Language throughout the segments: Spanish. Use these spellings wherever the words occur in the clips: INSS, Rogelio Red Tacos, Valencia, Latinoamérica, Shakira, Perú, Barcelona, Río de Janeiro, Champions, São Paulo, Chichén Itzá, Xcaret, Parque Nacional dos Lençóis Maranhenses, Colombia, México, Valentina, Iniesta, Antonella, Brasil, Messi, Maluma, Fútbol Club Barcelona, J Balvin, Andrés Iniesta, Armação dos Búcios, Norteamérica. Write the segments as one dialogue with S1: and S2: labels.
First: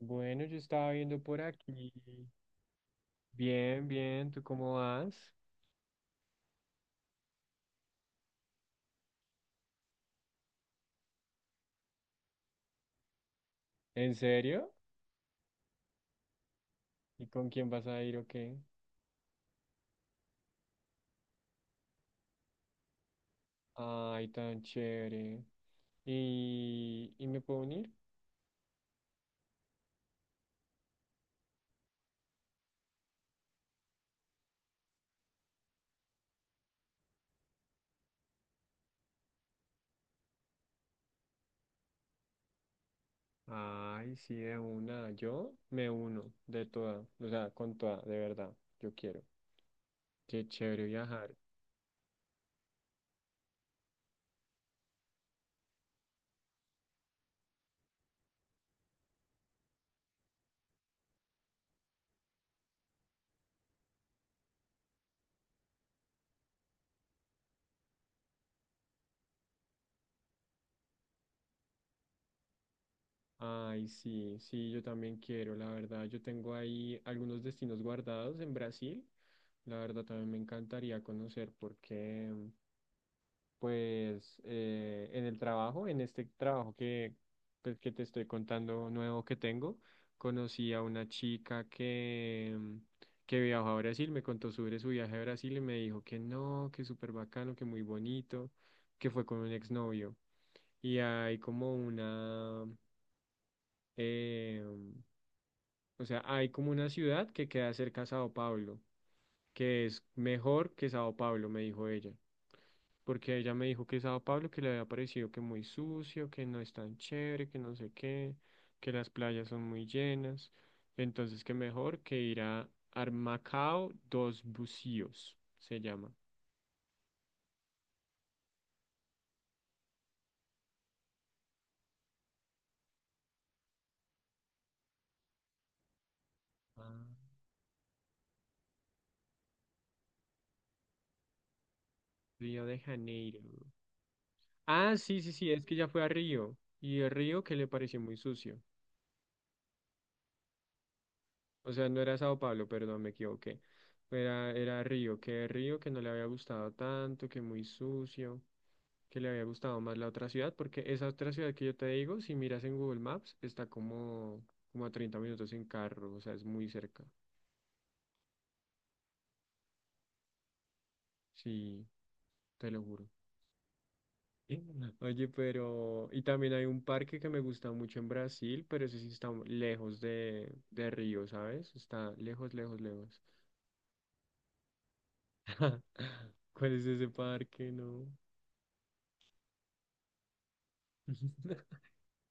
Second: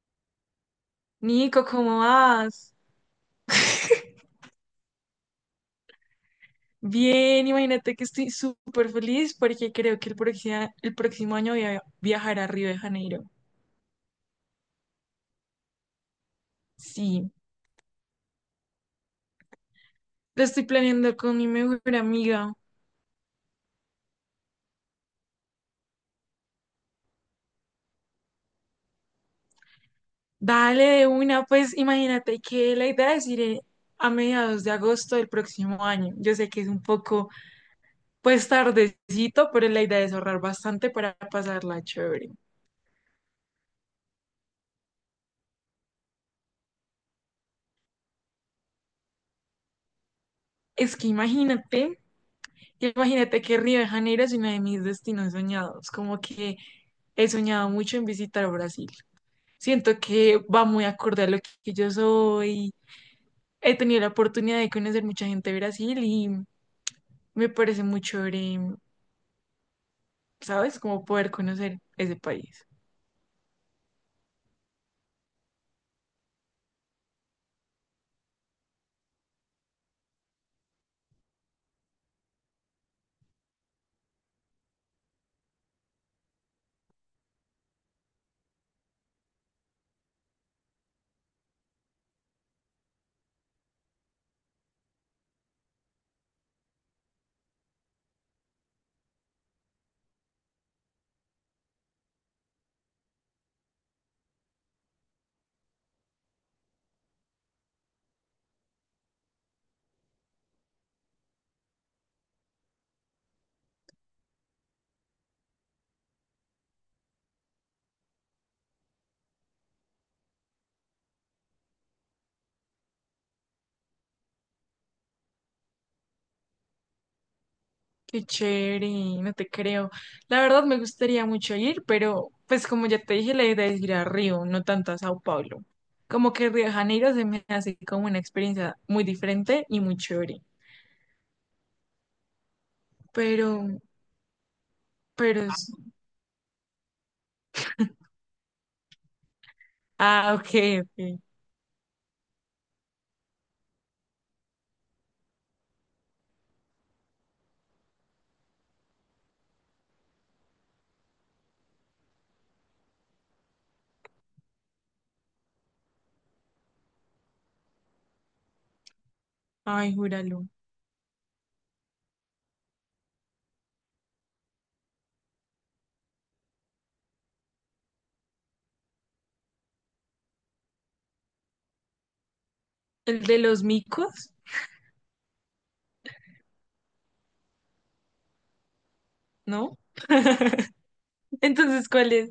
S1: Bueno, yo estaba viendo por
S2: Nico,
S1: aquí.
S2: ¿cómo vas?
S1: Bien, bien, ¿tú cómo vas?
S2: Bien, imagínate que estoy súper feliz porque creo que el próximo año voy a viajar a Río de Janeiro.
S1: ¿En serio? ¿Y
S2: Sí,
S1: con quién vas a ir o qué?
S2: lo estoy planeando con mi mejor amiga.
S1: Ay, tan chévere. Y me puedo unir?
S2: Dale de una, pues imagínate que la idea es ir a mediados de agosto del próximo año. Yo sé que es un poco, pues tardecito, pero la idea es ahorrar bastante para pasarla chévere.
S1: Ay, sí, de una. Yo me uno de toda, o sea, con toda, de verdad. Yo quiero. Qué chévere
S2: Es que
S1: viajar.
S2: imagínate. Imagínate que Río de Janeiro es uno de mis destinos soñados, como que he soñado mucho en visitar Brasil. Siento que va muy acorde a lo que yo soy. He tenido la oportunidad de conocer mucha gente de Brasil y me parece muy chévere, ¿sabes? Como poder conocer ese país.
S1: Ay, sí, sí, yo también quiero, la verdad. Yo tengo ahí algunos destinos guardados en Brasil. La verdad, también me encantaría conocer porque pues en el trabajo, en este trabajo pues que te estoy contando nuevo que tengo, conocí a una chica que viajó a Brasil, me contó sobre su viaje a Brasil y me dijo que no, que súper bacano, que muy bonito, que fue con un exnovio. Y hay como una, em, o sea, hay como una ciudad que queda cerca a Sao Paulo, que es mejor que Sao Paulo, me dijo ella. Porque ella me dijo que Sao Paulo, que le había parecido que muy sucio, que no es tan chévere, que no sé qué, que las playas son muy llenas. Entonces, que mejor que ir a Armacao dos Bucíos, se llama.
S2: Qué chévere, no te creo. La verdad me gustaría mucho ir, pero pues como ya te dije, la idea es ir a Río, no tanto a Sao Paulo. Como que Río de
S1: Ah,
S2: Janeiro se me hace como una experiencia muy diferente y muy chévere.
S1: Río de Janeiro.
S2: pero,
S1: Ah, sí, sí,
S2: pero
S1: sí, es
S2: es...
S1: que ya fue a Río. Y el Río que le pareció muy sucio.
S2: Ah, ok, ok.
S1: O sea, no era Sao Paulo, perdón, me equivoqué. Era, era Río que no le había gustado tanto, que muy sucio, que le había gustado más la otra ciudad, porque esa otra ciudad que yo te digo, si miras en Google Maps, está como, como a 30 minutos en carro, o sea, es muy cerca.
S2: Ay, júralo.
S1: Sí, te lo juro. Oye, pero... Y también hay un parque que me gusta mucho en Brasil, pero ese sí está lejos de Río, ¿sabes? Está lejos, lejos, lejos.
S2: ¿El de los micos?
S1: ¿Cuál es ese parque? No.
S2: ¿No? Entonces, ¿cuál es?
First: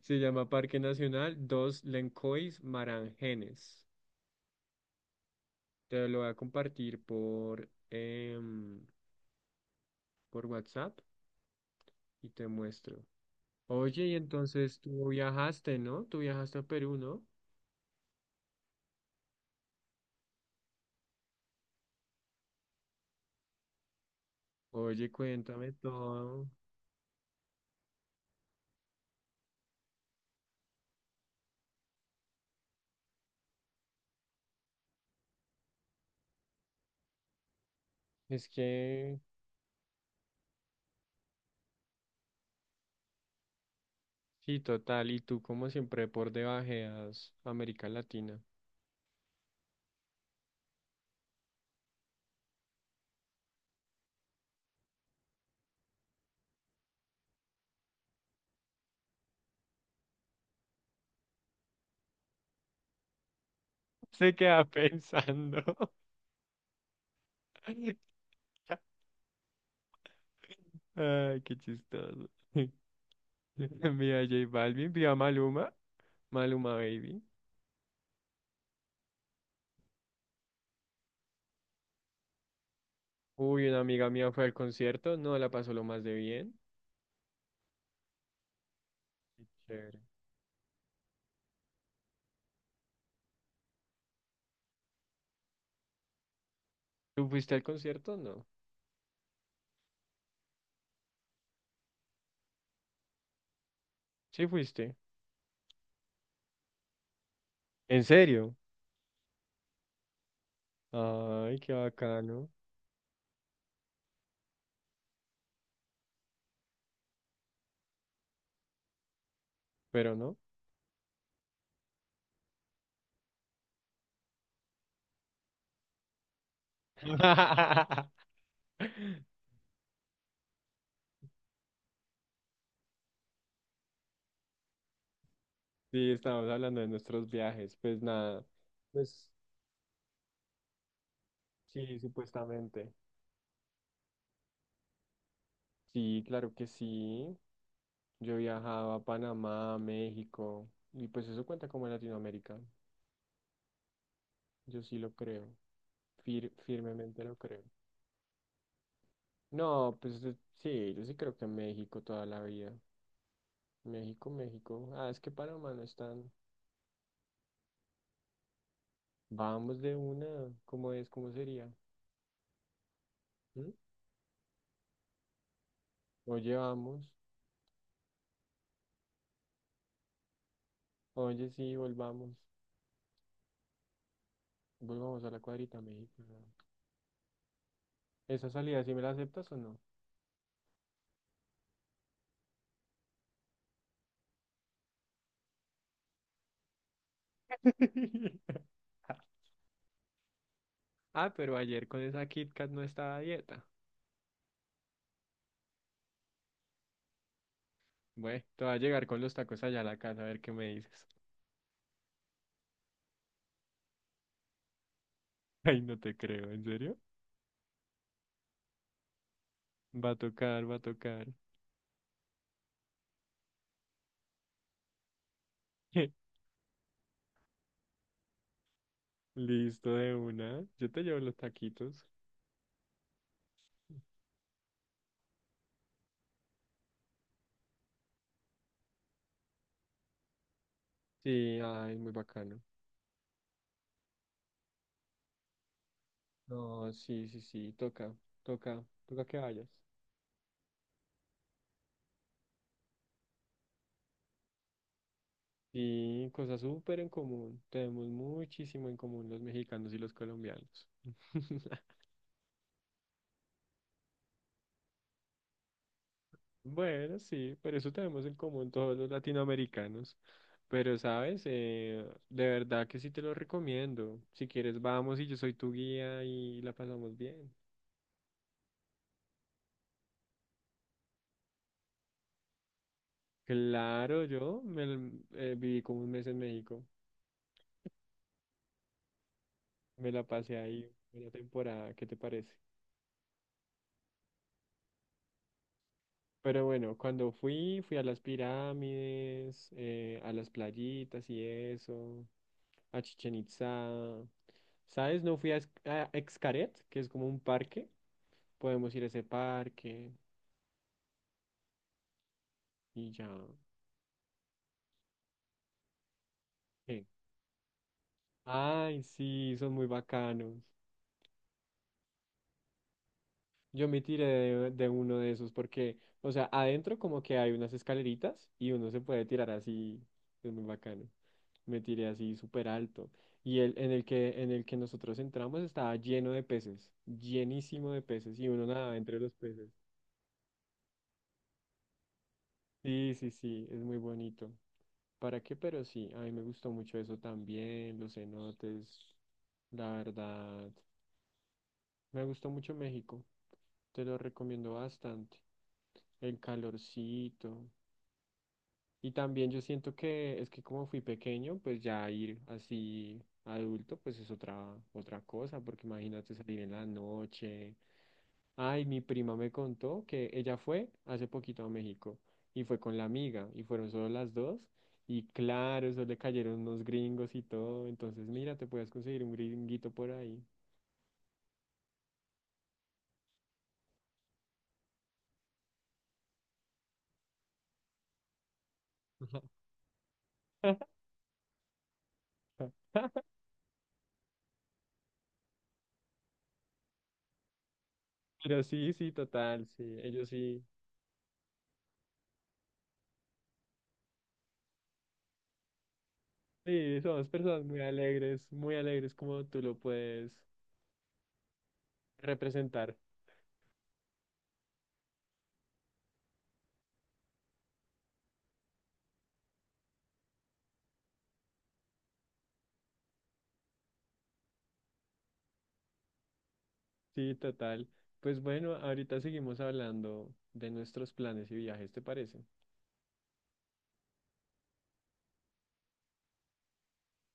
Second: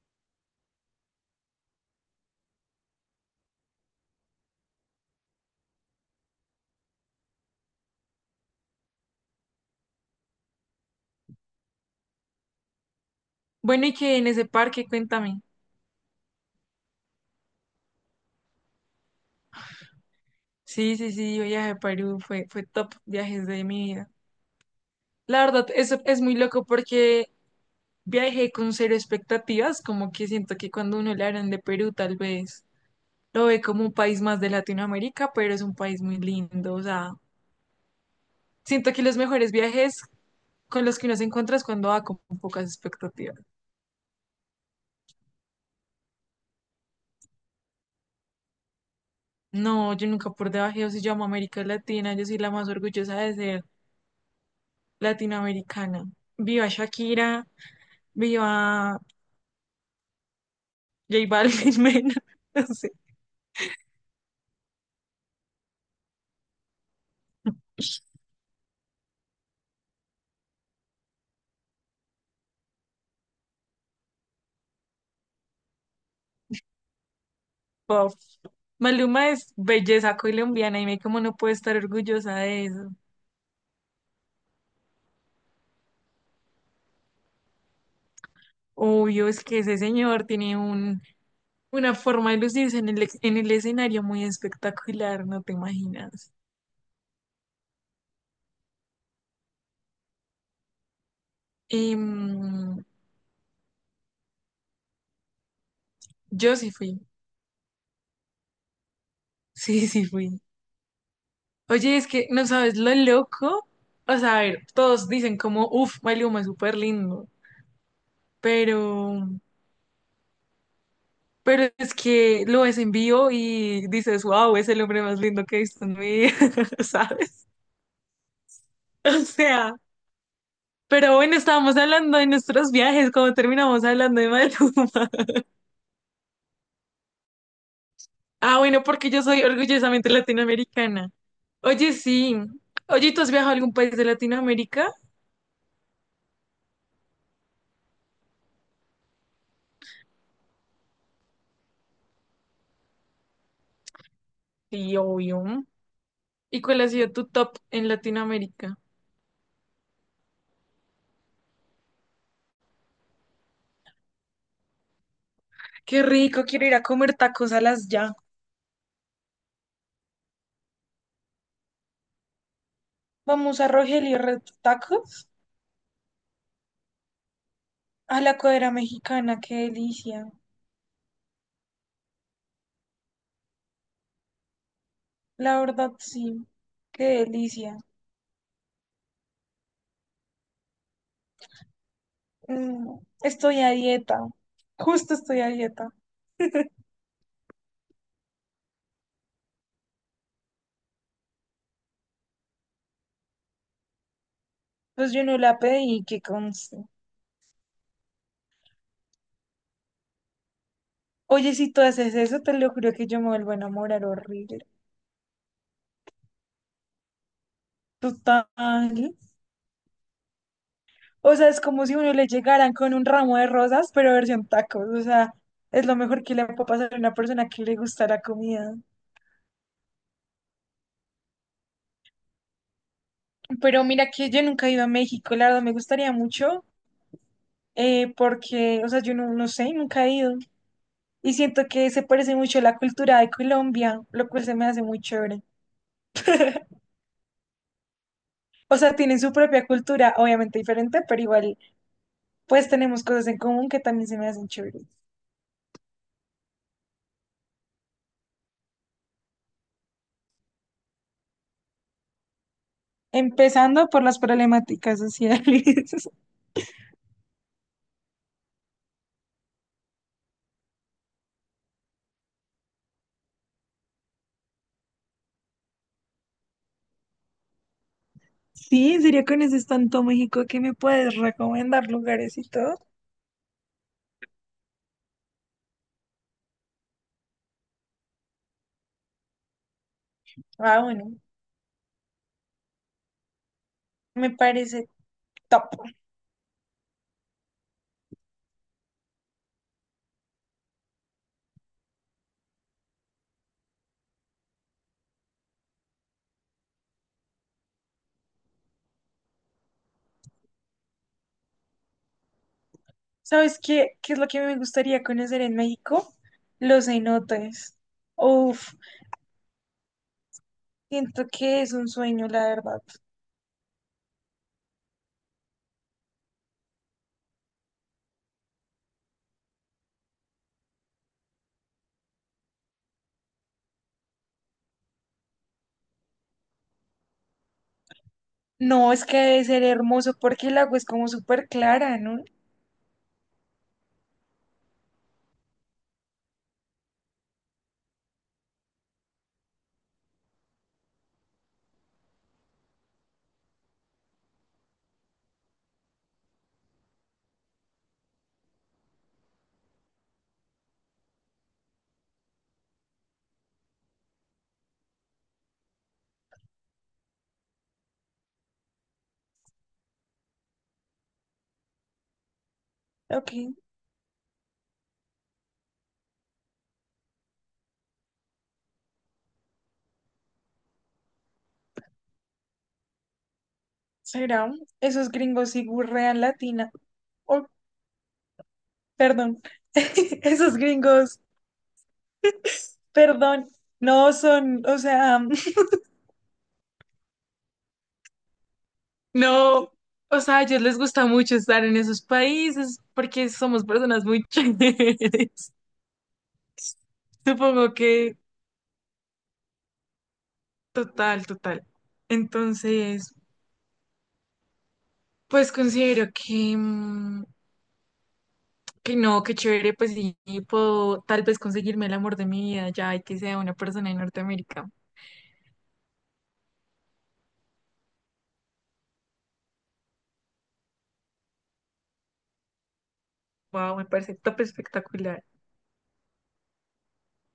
S1: Se llama Parque Nacional Dos Lencois Marangenes. Te lo voy a compartir por WhatsApp y te muestro.
S2: Bueno, y
S1: Oye, y
S2: que en ese
S1: entonces
S2: parque,
S1: tú
S2: cuéntame.
S1: viajaste, ¿no? Tú viajaste a Perú, ¿no?
S2: Sí, sí, sí, yo viajé a Perú, fue top viajes de mi vida.
S1: Oye,
S2: La verdad,
S1: cuéntame
S2: eso es muy
S1: todo.
S2: loco porque viajé con cero expectativas, como que siento que cuando uno le hablan de Perú, tal vez lo ve como un país más de Latinoamérica, pero es un país muy lindo, o sea,
S1: Es
S2: siento que los
S1: que,
S2: mejores viajes con los que uno se encuentra es cuando va con pocas expectativas.
S1: sí, total. Y tú, como siempre, por debajeas América Latina.
S2: No, yo nunca por debajo si llamo América Latina, yo soy la más orgullosa de ser latinoamericana. Viva Shakira, viva J Balvin, Mena, no sé,
S1: Se queda pensando. Ay, qué chistoso. Vio a J Balvin, vio a Maluma. Maluma Baby.
S2: pop. Maluma es belleza colombiana y me como no puedo estar orgullosa de eso.
S1: Uy, una amiga mía fue al concierto, no la pasó lo más de bien.
S2: Obvio, es
S1: Qué
S2: que ese
S1: chévere.
S2: señor tiene un, una forma de lucirse en el escenario muy espectacular, no te imaginas.
S1: ¿Tú fuiste al concierto? No.
S2: Em,
S1: Sí fuiste.
S2: yo sí fui,
S1: ¿En serio?
S2: sí, sí fui.
S1: Ay, qué
S2: Oye, es que no
S1: bacano.
S2: sabes lo loco. O sea, a ver, todos dicen como, uff, Maluma es súper lindo. Pero,
S1: Pero no.
S2: pero es que lo ves en vivo y dices, wow, es el hombre más lindo que he visto en mi vida, ¿sabes? O sea, pero bueno, estábamos hablando de nuestros viajes, como terminamos hablando de Maluma.
S1: Sí, estamos hablando de nuestros viajes. Pues nada.
S2: Ah, bueno, porque yo
S1: Pues
S2: soy orgullosamente latinoamericana. Oye,
S1: sí,
S2: sí.
S1: supuestamente.
S2: Oye, ¿tú has viajado a algún país de Latinoamérica?
S1: Sí, claro que sí. Yo viajaba a Panamá, a México. Y pues eso cuenta como Latinoamérica. Yo
S2: Sí,
S1: sí lo creo.
S2: obvio.
S1: fir-
S2: ¿Y cuál ha sido
S1: firmemente
S2: tu
S1: lo
S2: top
S1: creo.
S2: en Latinoamérica?
S1: No, pues sí, yo sí creo que México toda la vida. México, México. Ah, es que Panamá no
S2: Qué
S1: están.
S2: rico, quiero ir a comer tacos a las ya.
S1: Vamos de una. ¿Cómo es? ¿Cómo sería?
S2: Vamos a
S1: ¿Mm?
S2: Rogelio Red Tacos,
S1: Oye, vamos.
S2: a la cuadra mexicana, qué delicia.
S1: Oye, sí, volvamos. Volvamos a la
S2: La
S1: cuadrita
S2: verdad,
S1: México. ¿No?
S2: sí, qué delicia.
S1: ¿Esa salida sí me la aceptas o no?
S2: Estoy a dieta, justo estoy a dieta.
S1: Ah, pero ayer con esa Kit Kat no estaba a dieta.
S2: Pues yo no la pedí, que conste.
S1: Bueno, te voy a llegar con los tacos allá a la casa a ver qué me dices.
S2: Oye, si tú haces eso, te lo juro que yo me vuelvo a enamorar horrible.
S1: Ay, no te creo, ¿en serio?
S2: Total.
S1: Va a tocar, va a tocar.
S2: O sea, es como si uno le llegaran con un ramo de rosas, pero versión tacos. O sea, es lo mejor que le puede pasar a una persona que le gusta la comida.
S1: Listo de una. Yo te llevo los taquitos.
S2: Pero mira que yo nunca he ido a México, la verdad me gustaría mucho, porque, o sea, yo no, no sé, nunca he ido. Y
S1: Sí,
S2: siento que
S1: ay,
S2: se
S1: muy
S2: parece mucho
S1: bacano.
S2: a la cultura de Colombia, lo cual se me hace muy chévere.
S1: No, sí, sí, sí, toca,
S2: O
S1: toca,
S2: sea, tienen
S1: toca
S2: su
S1: que
S2: propia
S1: vayas.
S2: cultura, obviamente diferente, pero igual, pues tenemos cosas en común que también se me hacen chéveres.
S1: Sí, cosas súper en común. Tenemos muchísimo en común los mexicanos y los colombianos.
S2: Empezando por las problemáticas sociales.
S1: Bueno, sí, pero eso tenemos en común todos los latinoamericanos. Pero, ¿sabes? De verdad que sí te lo recomiendo. Si quieres, vamos y yo soy tu guía y la pasamos bien.
S2: Sí, ¿en serio conoces tanto México que me puedes recomendar lugares y todo?
S1: Claro, yo viví como 1 mes en México. Me la pasé
S2: Ah,
S1: ahí
S2: bueno,
S1: una temporada. ¿Qué te parece?
S2: me parece top.
S1: Pero bueno, cuando fui, fui a las pirámides, a las playitas y eso, a Chichen Itzá. ¿Sabes? No fui a Xcaret, que es como un parque. Podemos ir a ese parque y ya.
S2: ¿Sabes qué? ¿Qué es lo que me gustaría conocer en México? Los
S1: ¿Qué?
S2: cenotes. Uf,
S1: Ay, sí, son muy bacanos.
S2: siento que es un sueño, la verdad.
S1: Yo me tiré de uno de esos porque, o sea, adentro como que hay unas escaleritas y uno se puede tirar así, es muy bacano. Me tiré así súper alto. Y el en el que nosotros entramos estaba lleno de peces, llenísimo de peces y uno
S2: No,
S1: nadaba
S2: es que
S1: entre los
S2: debe ser
S1: peces.
S2: hermoso porque el agua es como súper clara, ¿no?
S1: Sí, sí, sí, es muy bonito. ¿Para qué? Pero sí, a mí me gustó mucho eso también, los cenotes, la verdad. Me gustó mucho México, te lo recomiendo bastante. El calorcito. Y también yo siento que es que como fui pequeño, pues ya ir así adulto, pues es otra, otra cosa, porque imagínate salir en la noche. Ay, mi prima me contó que ella fue hace poquito a México y fue con la
S2: Ok,
S1: amiga y fueron solo las dos y claro, eso le cayeron unos gringos y todo, entonces mira, te puedes conseguir un gringuito por ahí.
S2: será. Esos gringos y gurrean latina. Oh, perdón. Esos gringos, perdón. No son, o sea,
S1: Pero sí, sí, total,
S2: no.
S1: sí,
S2: O
S1: ellos
S2: sea, a ellos
S1: sí,
S2: les gusta mucho estar en esos países porque somos personas muy chéveres.
S1: sí, somos personas
S2: Supongo que
S1: muy alegres como tú lo puedes
S2: total, total.
S1: representar,
S2: Entonces, pues considero que, que no, que chévere, pues sí, puedo tal vez conseguirme el amor de mi vida ya y que sea una persona de Norteamérica.
S1: sí, total. Pues bueno, ahorita seguimos hablando de nuestros planes y viajes, ¿te parece?
S2: Wow, me parece top espectacular.